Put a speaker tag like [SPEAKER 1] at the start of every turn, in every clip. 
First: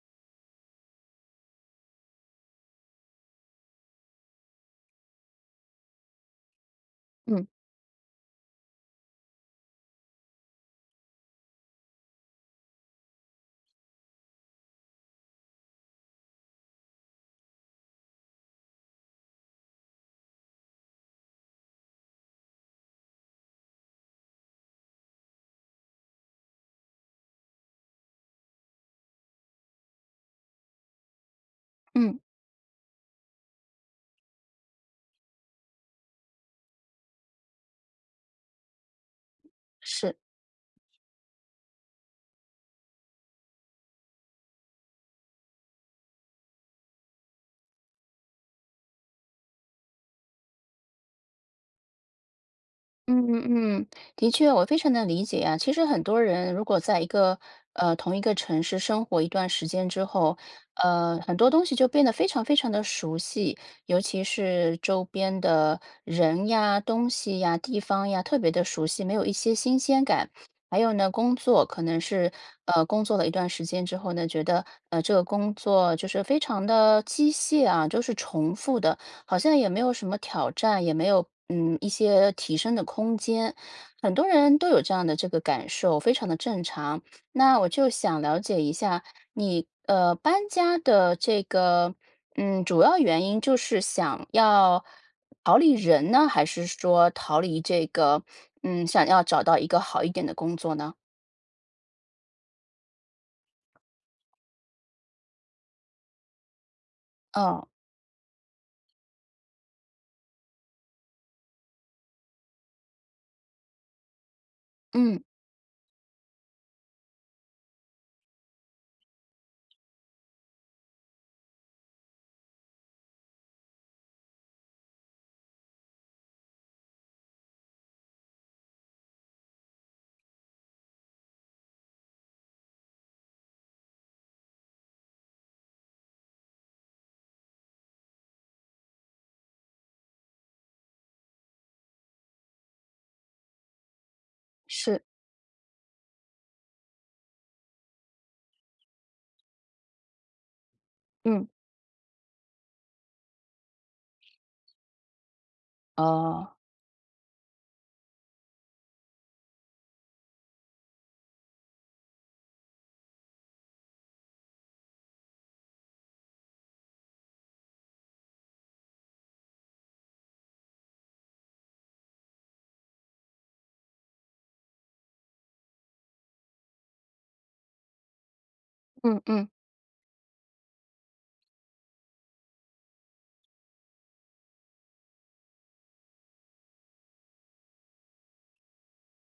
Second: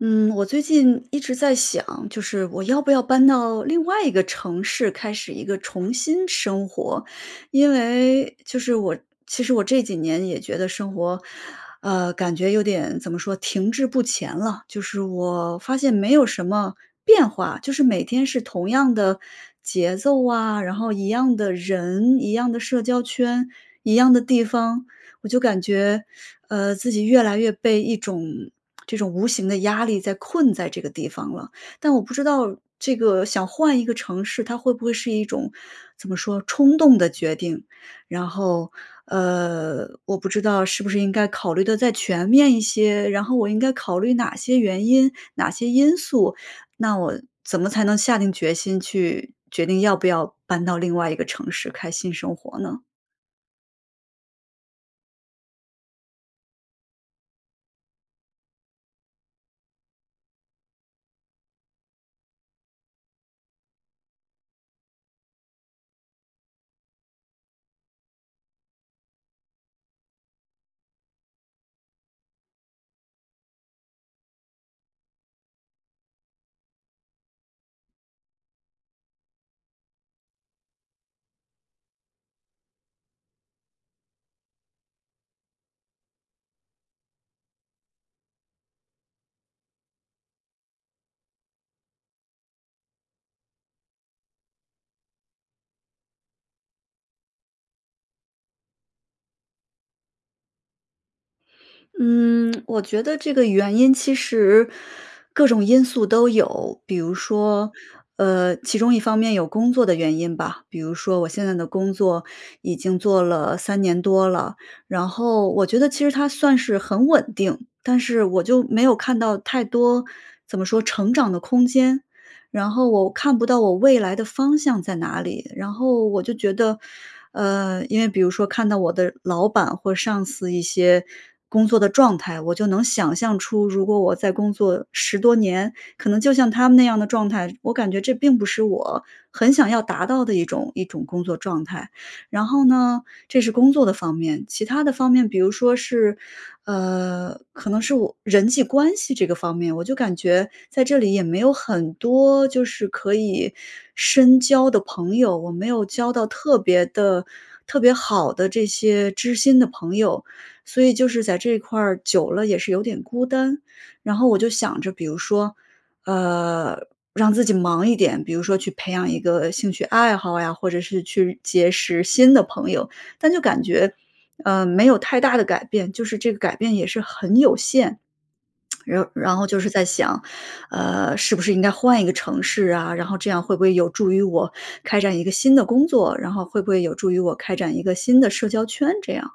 [SPEAKER 1] 嗯，我最近一直在想，就是我要不要搬到另外一个城市，开始一个重新生活。
[SPEAKER 2] 嗯。
[SPEAKER 1] 因为，就是我其实我这几年也觉得生活，呃，感觉有点怎么说，停滞不前了。就是我发现没有什么变化，就是每天是同样的节奏啊，然后一样的人、一样的社交圈、一样的地方，我就感觉，呃，自己越来越被一种这种无形的压力在困在这个地方了。但我不
[SPEAKER 2] 嗯。
[SPEAKER 1] 知道，这个想换一个城市，它会不会是一种怎么说，冲动的决定。然后，呃，
[SPEAKER 2] 是。
[SPEAKER 1] 我不知道是不是应该考虑得再全面一些，然后我应该考虑哪些原因、哪些因素，那我怎么才能下定决心，去决定要不要搬到另外一个城市开始新生活呢？
[SPEAKER 2] 嗯嗯嗯，的确，我非常能理解啊。其实很多人如果在一个呃，同一个城市生活一段时间之后，呃，很多东西就变得非常非常地熟悉，尤其是周边的人呀、东西呀、地方呀，特别地熟悉，没有一些新鲜感。还有呢，工作可能是，呃，工作了一段时间之后呢，觉得，呃，这个工作就是非常地机械啊，就是重复的，好像也没有什么挑战，也没有，嗯，一些提升的空间，很多人都有这样的这个感受，非常地正常。那我就想了解一下，你呃，搬家的这个，嗯，主要原因，就是想要逃离人呢，还是说逃离这个嗯，想要找到一个好一点的工作呢？
[SPEAKER 1] 嗯，我觉得这个原因其实各种因素都有。比如
[SPEAKER 2] 哦。
[SPEAKER 1] 说，呃，其中一方面有工作的原因吧，比如说我现在的工作已经做了3年多了。然
[SPEAKER 2] 嗯。
[SPEAKER 1] 后我觉得其实它算是很稳定，但是我就没有看到太多，怎么说成长的空间，然后我看不到我未来的方向在哪里，然后我就觉得，呃，因为比如说看到我的老板或上司一些工作的状态，我就能想象出如果我在工作10多年，可能就像他们那样的状态，我感觉这并不是我很想要达到的一种一种工作状态，然后呢这是工作的方面。其它的
[SPEAKER 2] 是。
[SPEAKER 1] 方面比如说是呃，可能是我人际关系这个方面，我就感觉在这里也没
[SPEAKER 2] 嗯。
[SPEAKER 1] 有很多，就是可以深交的朋友，我没有交到
[SPEAKER 2] 哦。
[SPEAKER 1] 特别的特别好的这些知心的朋友，所以就是在这块儿久了也是有点孤单，然后我就想着，比如说，呃，让自己忙一点，比如说去培养一个兴趣爱好呀，或者是去结识新的朋友，但就感觉，呃，没有太大的改变，就是这个改变也是很有限。然
[SPEAKER 2] 嗯
[SPEAKER 1] 然后
[SPEAKER 2] 嗯。
[SPEAKER 1] 就是在想，呃，是不是应该换一个城市啊，然后这样会不会有助于我开展一个新的工作，然后会不会有助于我开展一个新的社交圈这样。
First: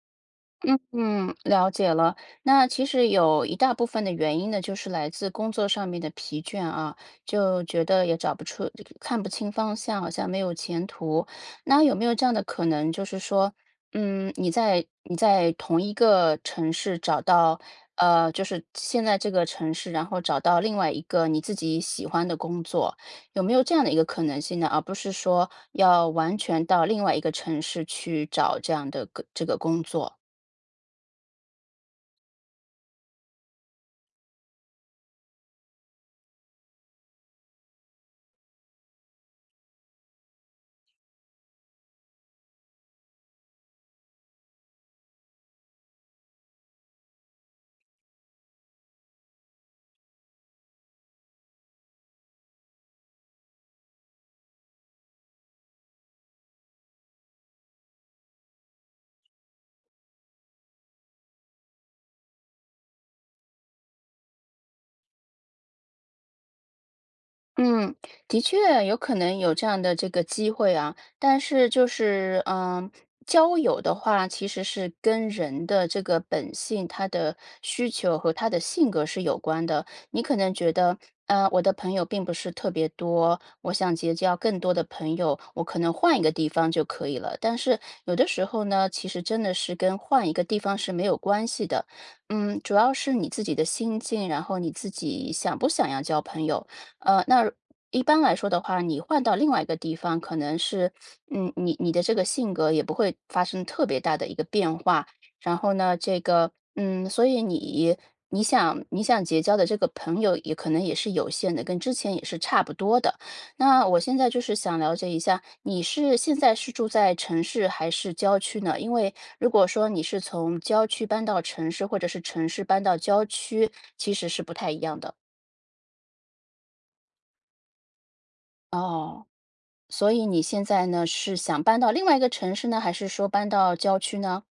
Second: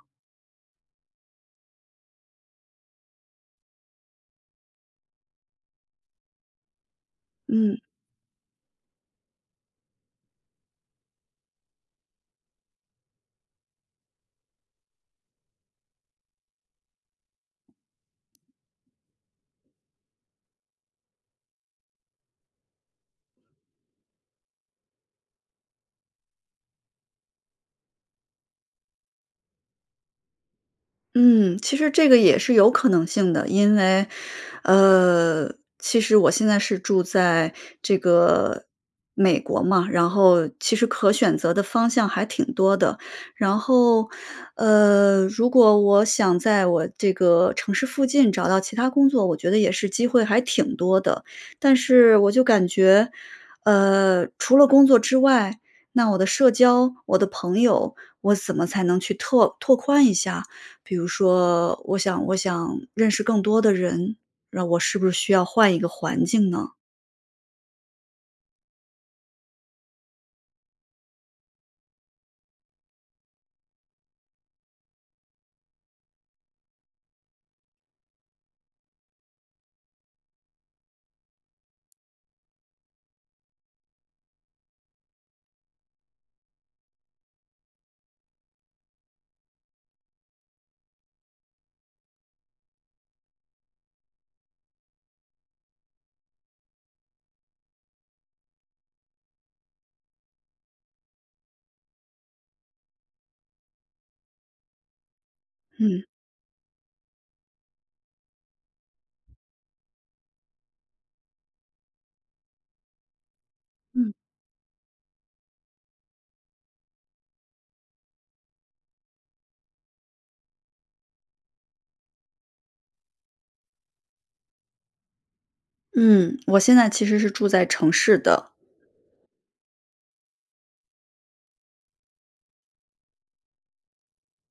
[SPEAKER 2] 嗯嗯，了解了。那其实有一大部分的原因呢就是来自工作上面的疲倦啊，就
[SPEAKER 1] 嗯。
[SPEAKER 2] 觉得也找不出就看不清方向，好像没有前途。那有没有这样的可能就是说，嗯，你在你在同一个城市找到，呃，就是现在这个城市，然后找到另外一个你自己喜欢的工作。有没有这样的一个可能性呢？而不是说要完全到另外一个城市去找这样的个这个工作。
[SPEAKER 1] 嗯，其实这个也是有可能性的。因为，呃，其实我现在是住在这个美国嘛，然后其实可选择的方向还挺多的，然后，呃，如果我想在我这个城市附近找到其它工作，我觉得也是机会还挺多的。但是我就感觉，呃，除了工作之外，那我的社交，我的朋友，我怎么才能去拓拓宽一下？比如说我想我想认识更多的人，那我是不是需要换一个环境呢？
[SPEAKER 2] 嗯。的确有可能有这样的这个机会啊，但是就是，呃，交友的话，其实是跟人的这个本性，他的需求和他的性格是有关的。你可能觉得：“呃，我的朋友并不是特别多，我想结交更多的朋友，我可能换一个地方就可以了。”但是，有的时候呢，其实真的是跟换一个地方是没有关系的。嗯，主要是你自己的心境，然后你自己想不想要交朋友。呃，那一般来说的话，你换到另外一个地方，可能是，嗯，你你的这个性格也不会发生特别大的一个变化。然后呢，
[SPEAKER 1] 嗯。
[SPEAKER 2] 这个，嗯，所以你你想你想结交的这个朋友也可能也是有限的，跟之前也是差不多的。那我
[SPEAKER 1] 嗯。
[SPEAKER 2] 现在就是想了解一下你是现在是住在城市还是郊区呢？因为如果说你是从郊区搬到城市，或者是城市搬到郊区，其实是不太一样的。
[SPEAKER 1] 嗯，我现在其实是住在城市的。
[SPEAKER 2] 哦，所以你现在呢是想搬到另外一个城市呢，还是说搬到郊区呢？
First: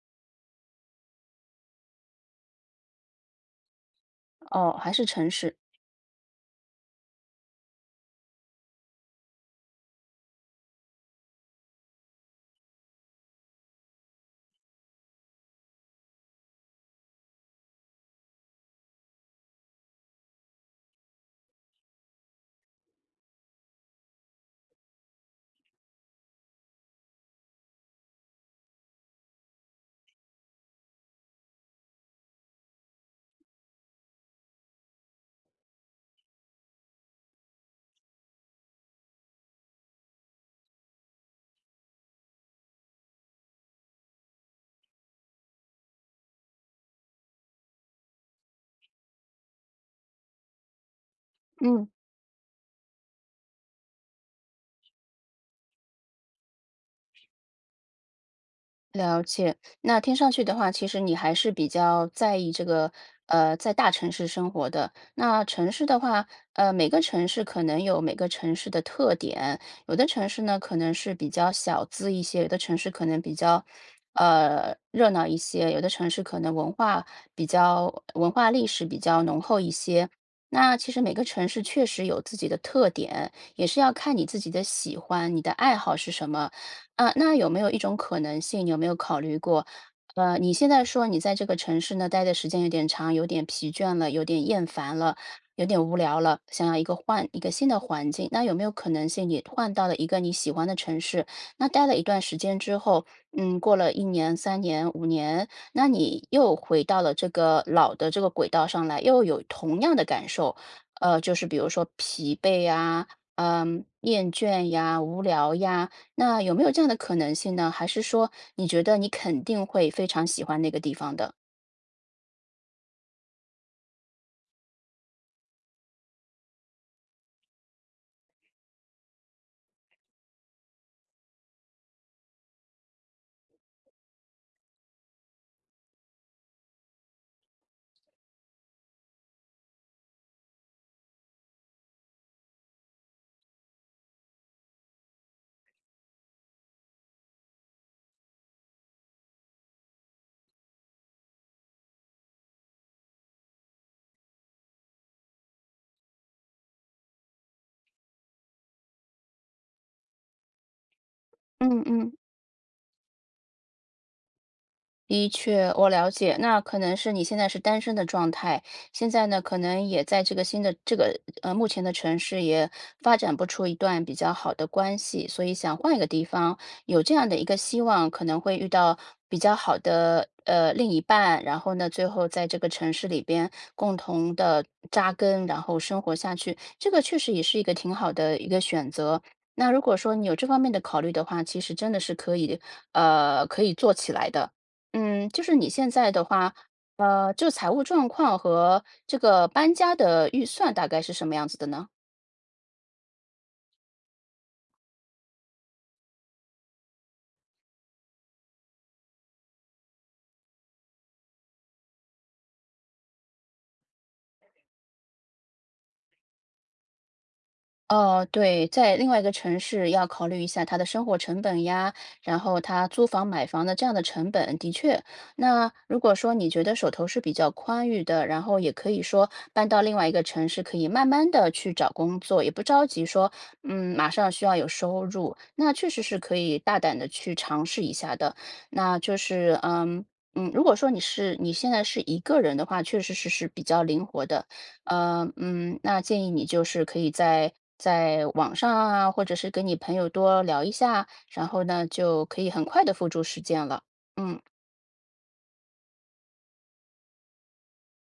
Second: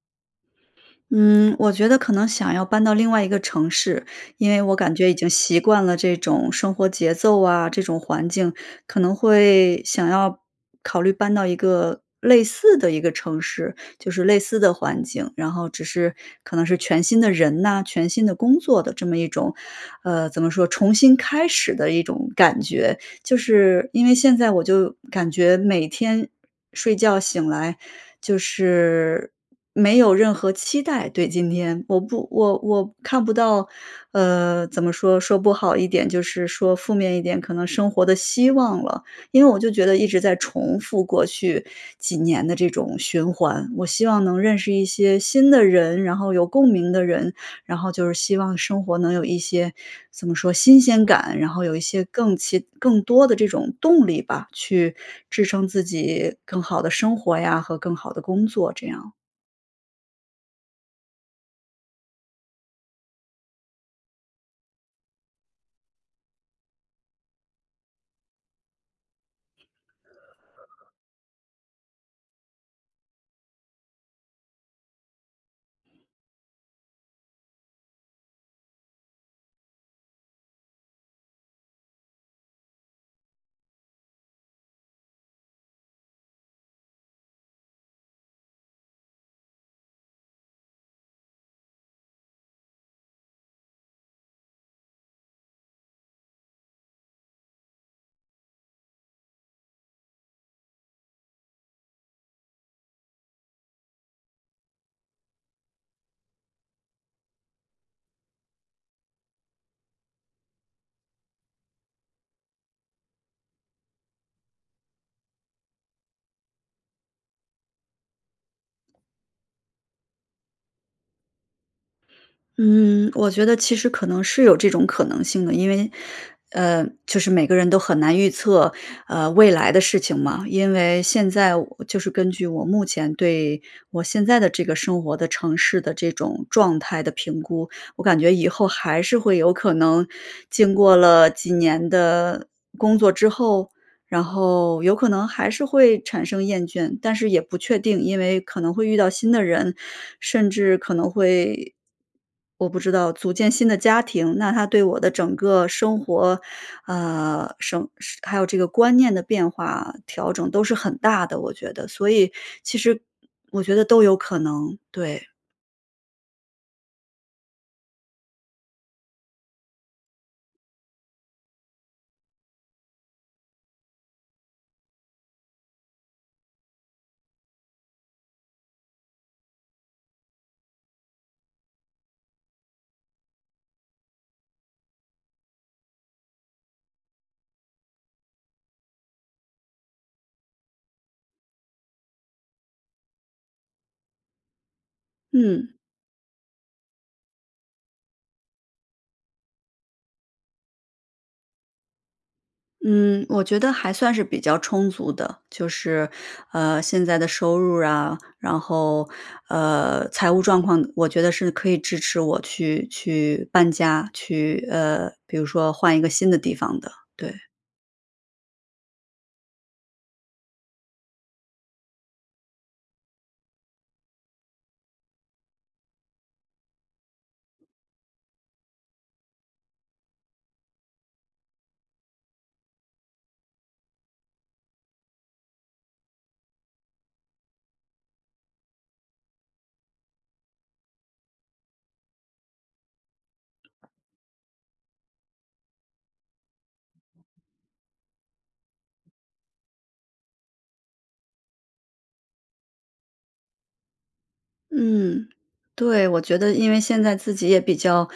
[SPEAKER 1] 嗯，我觉得可能想要搬到另外一个城市。因为
[SPEAKER 2] 哦，
[SPEAKER 1] 我
[SPEAKER 2] 还
[SPEAKER 1] 感
[SPEAKER 2] 是
[SPEAKER 1] 觉已经
[SPEAKER 2] 城市。
[SPEAKER 1] 习惯了这种生活节奏啊，这种环境可能会想要考虑搬到一个类似的一个城市，就是类似的环境，然后只是可能是全新的人呐，全新的工作的这么一种呃，怎么说，重新开始的一种感觉。就是因为现在我就感觉每天睡觉醒来就是，没有任何期待对今天。我不我我看不到，呃，怎么说，说不好一点就是说负面一点，可能生活的希望了，因为我就觉得一直在重复过去几年的这种循环。我希望能认识一些新的人，然后有共鸣的人，然后就是希望生活能有一些怎么说，新鲜感，然后有一
[SPEAKER 2] 嗯。
[SPEAKER 1] 些更奇更多的这种动力吧，去支撑自己更好的生活呀和更好的工作，这样。
[SPEAKER 2] 了解。那听上去的话，其实你还是比较在意这个呃，在大城市生活的。那城市的话，呃，每个城市可能有每个城市的特点，有的城市呢，可能是比较小资一些，有的城市可能比较，呃，热闹一些，有的城市可能文化比较文化历史比较浓厚一些。那其实每个城市确实有自己的特点，也是要看你自己的喜欢，你的爱好是什么。呃，那有没有一种可能性有没有考虑过，呃，你现在说你在这个城市呢，待的时间有点长，有点疲倦了，有点厌烦了，有点无聊了，想要一个换一个新的环境，那有没有可能性你换到了一个你喜欢的城市，那待了一段时间之后，嗯，过了1年、3年、5年，那你又回到了这个老的这个轨道上来，又有同样的感受。呃，就是比如说疲惫呀，呃，厌倦呀、无聊呀，那有没有这样的可能性呢？还是说你觉得你肯定会非常喜欢那个地方的？
[SPEAKER 1] 嗯，我觉得其实可能是有这种可能性的。因为，呃，就是每个人都很难预测，呃，未来的事情嘛。因为现在我就是根据我目前对我现在的这个生活的城市的这种状态的评估，我感觉以后还是会有可能，经过了几年的，工作之后，然后有可能还是会产生厌倦，但是也不确定。因为可能会遇到新的人，甚至可能会我不知道，组建新的家庭。那它对我的整个生活，呃，生还有这个观念的变化，调整都是很大的，我觉
[SPEAKER 2] 嗯
[SPEAKER 1] 得。所
[SPEAKER 2] 嗯。
[SPEAKER 1] 以其实我觉得都有可能，
[SPEAKER 2] 的
[SPEAKER 1] 对。
[SPEAKER 2] 确，我了解，那可能是你现在是单身的状态。现在呢，可能也在这个新的这个呃，目前的城市也，发展不出一段比较好的关系，所以想换一个地方。有这样的一个希望，可能会遇到比较好的，呃，另一半，然后呢，最后在这个城市里边共同地扎根，然后生活下去。这个确实也是一个挺好的一个选择。那如果说你有这方面的考虑的话，其实真的是可以呃，可以做起来的。嗯，就是你
[SPEAKER 1] 嗯。
[SPEAKER 2] 现在的话，呃，这个财务状况，和这个搬家的预算大概是什么样子的呢？
[SPEAKER 1] 嗯。我觉得还算是比较充足的。就是，呃，现在的收入啊，然后，呃，财务状况我觉得是可以支持我去去搬家，去呃，比如说换一个新的地方的，对。
[SPEAKER 2] 哦，对。在另外一个城市要考虑一下它的生活成本呀，然后它租房买房的这样的成本，的确。那如果说你觉得手头是比较宽裕的，然后也可以说搬到另外一个城市，可以慢慢地去找工作，也不着急，说嗯，马上需要有收入。那确实是可以大胆地去尝试一下的，那就是，嗯，嗯，如果说你是你现在是一个人的话，确实是是比较灵活的。呃，嗯，那建议你就是可以在在网上啊，或者是跟你朋友多聊一下，然后呢，就可以很快地付诸实践了。嗯。
[SPEAKER 1] 嗯。对。我觉得因为现在自己也比较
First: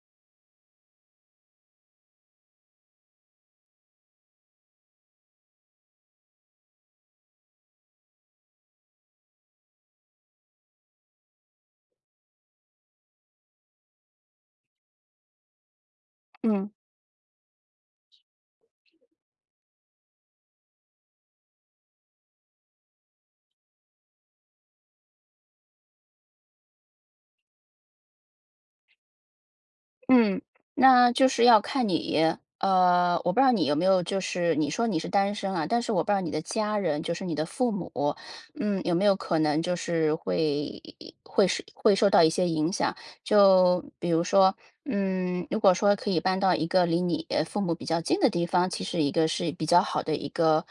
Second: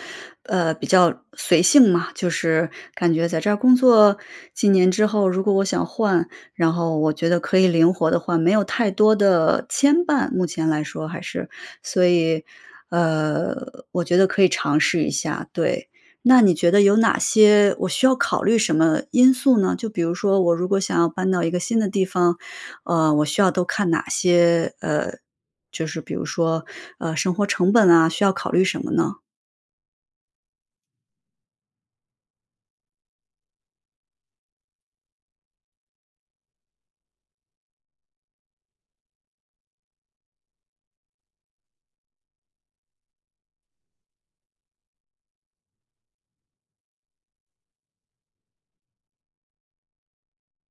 [SPEAKER 1] 呃，比较随性嘛，就是感觉在这儿工作几年之后，如果我想换，然后我觉得可以灵活地换，没有太多的牵绊，目前来说还是。所以，呃，我觉得可以尝试一下，对，那你
[SPEAKER 2] 嗯。
[SPEAKER 1] 觉得有哪些我需要考虑什么因素呢？就比如说我如果想要搬到一个新的地方，呃，我需要都看哪些呃，就是比如，说，呃，生活成本啊，需要考虑什么呢？
[SPEAKER 2] 嗯，那就是要看你。呃，我不知道你有没有就是你说你是单身啊，但是我不知道你的家人，就是你的父母，嗯，有没有可能就是会会受会受到一些影响。就比如说，嗯，如果说可以搬到一个离你父母比较近的地方，其实一个是比较好的一个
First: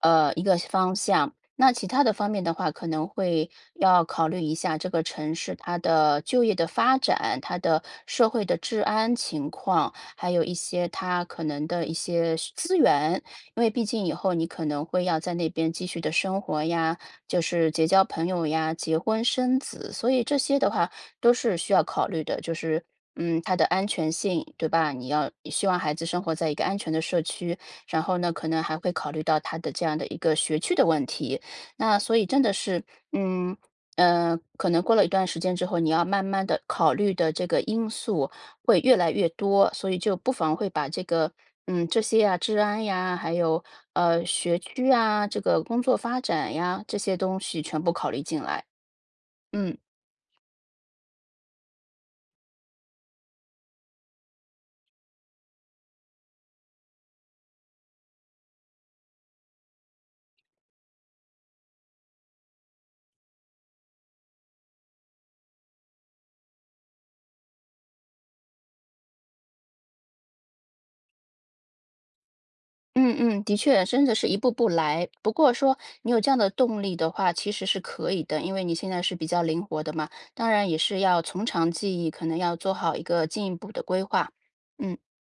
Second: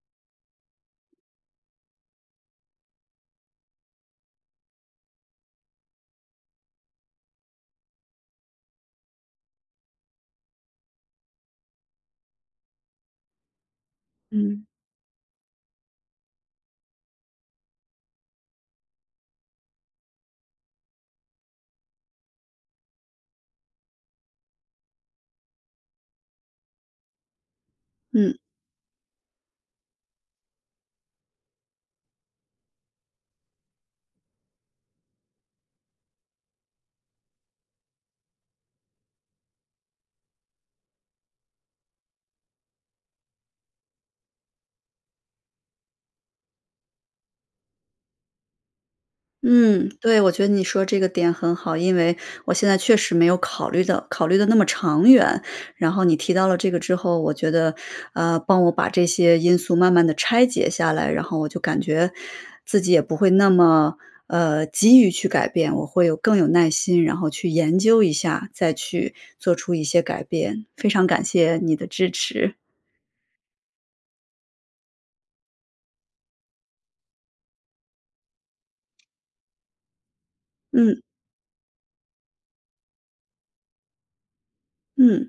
[SPEAKER 2] 呃，一个方向。那其它的方面的话，可能会要考虑一下这个城市，它的就业的发展，它的社会的治安情况，还有一些它可能的一些资源，因为毕竟以后你可
[SPEAKER 1] 嗯。
[SPEAKER 2] 能会要在那边继续地生活呀，就是结交朋友呀，结婚生子，所以这些的话都是需要考虑的，就是，嗯，它的安全性，对吧？你要希望孩子生活在一个安全的社区，然后呢
[SPEAKER 1] 嗯。
[SPEAKER 2] 可能还会考虑到它的这样的一个学区的问题。那所以真的是嗯，呃，可能过了一段时间之后，你要慢慢地考虑的这个因素会越来越多，所以就不妨会把这个，嗯，这些呀，治安呀，还有，呃，学区啊，这个工作发展呀，这些东西全部考虑进来，嗯。
[SPEAKER 1] 嗯，对。我觉得你说这个点很好，因为我现在确实没有考虑得考虑得那么长远，然后你提到了这个之后，我觉得，呃，帮我把这些因素慢慢地拆解下来，然后我就感觉自己也不会那么，呃，急于去改变，我会有更有耐心，然后去研究一下，再去做出一些改变，非常感谢你的支持。
[SPEAKER 2] 嗯嗯。的确，真的是一步步来。不过说你有这样的动力的话，其实是可以的，因为你现在是比较灵活的嘛，当然也是
[SPEAKER 1] 嗯。
[SPEAKER 2] 要从长计议，可能要做好一个进一步的规划，嗯。
[SPEAKER 1] 嗯。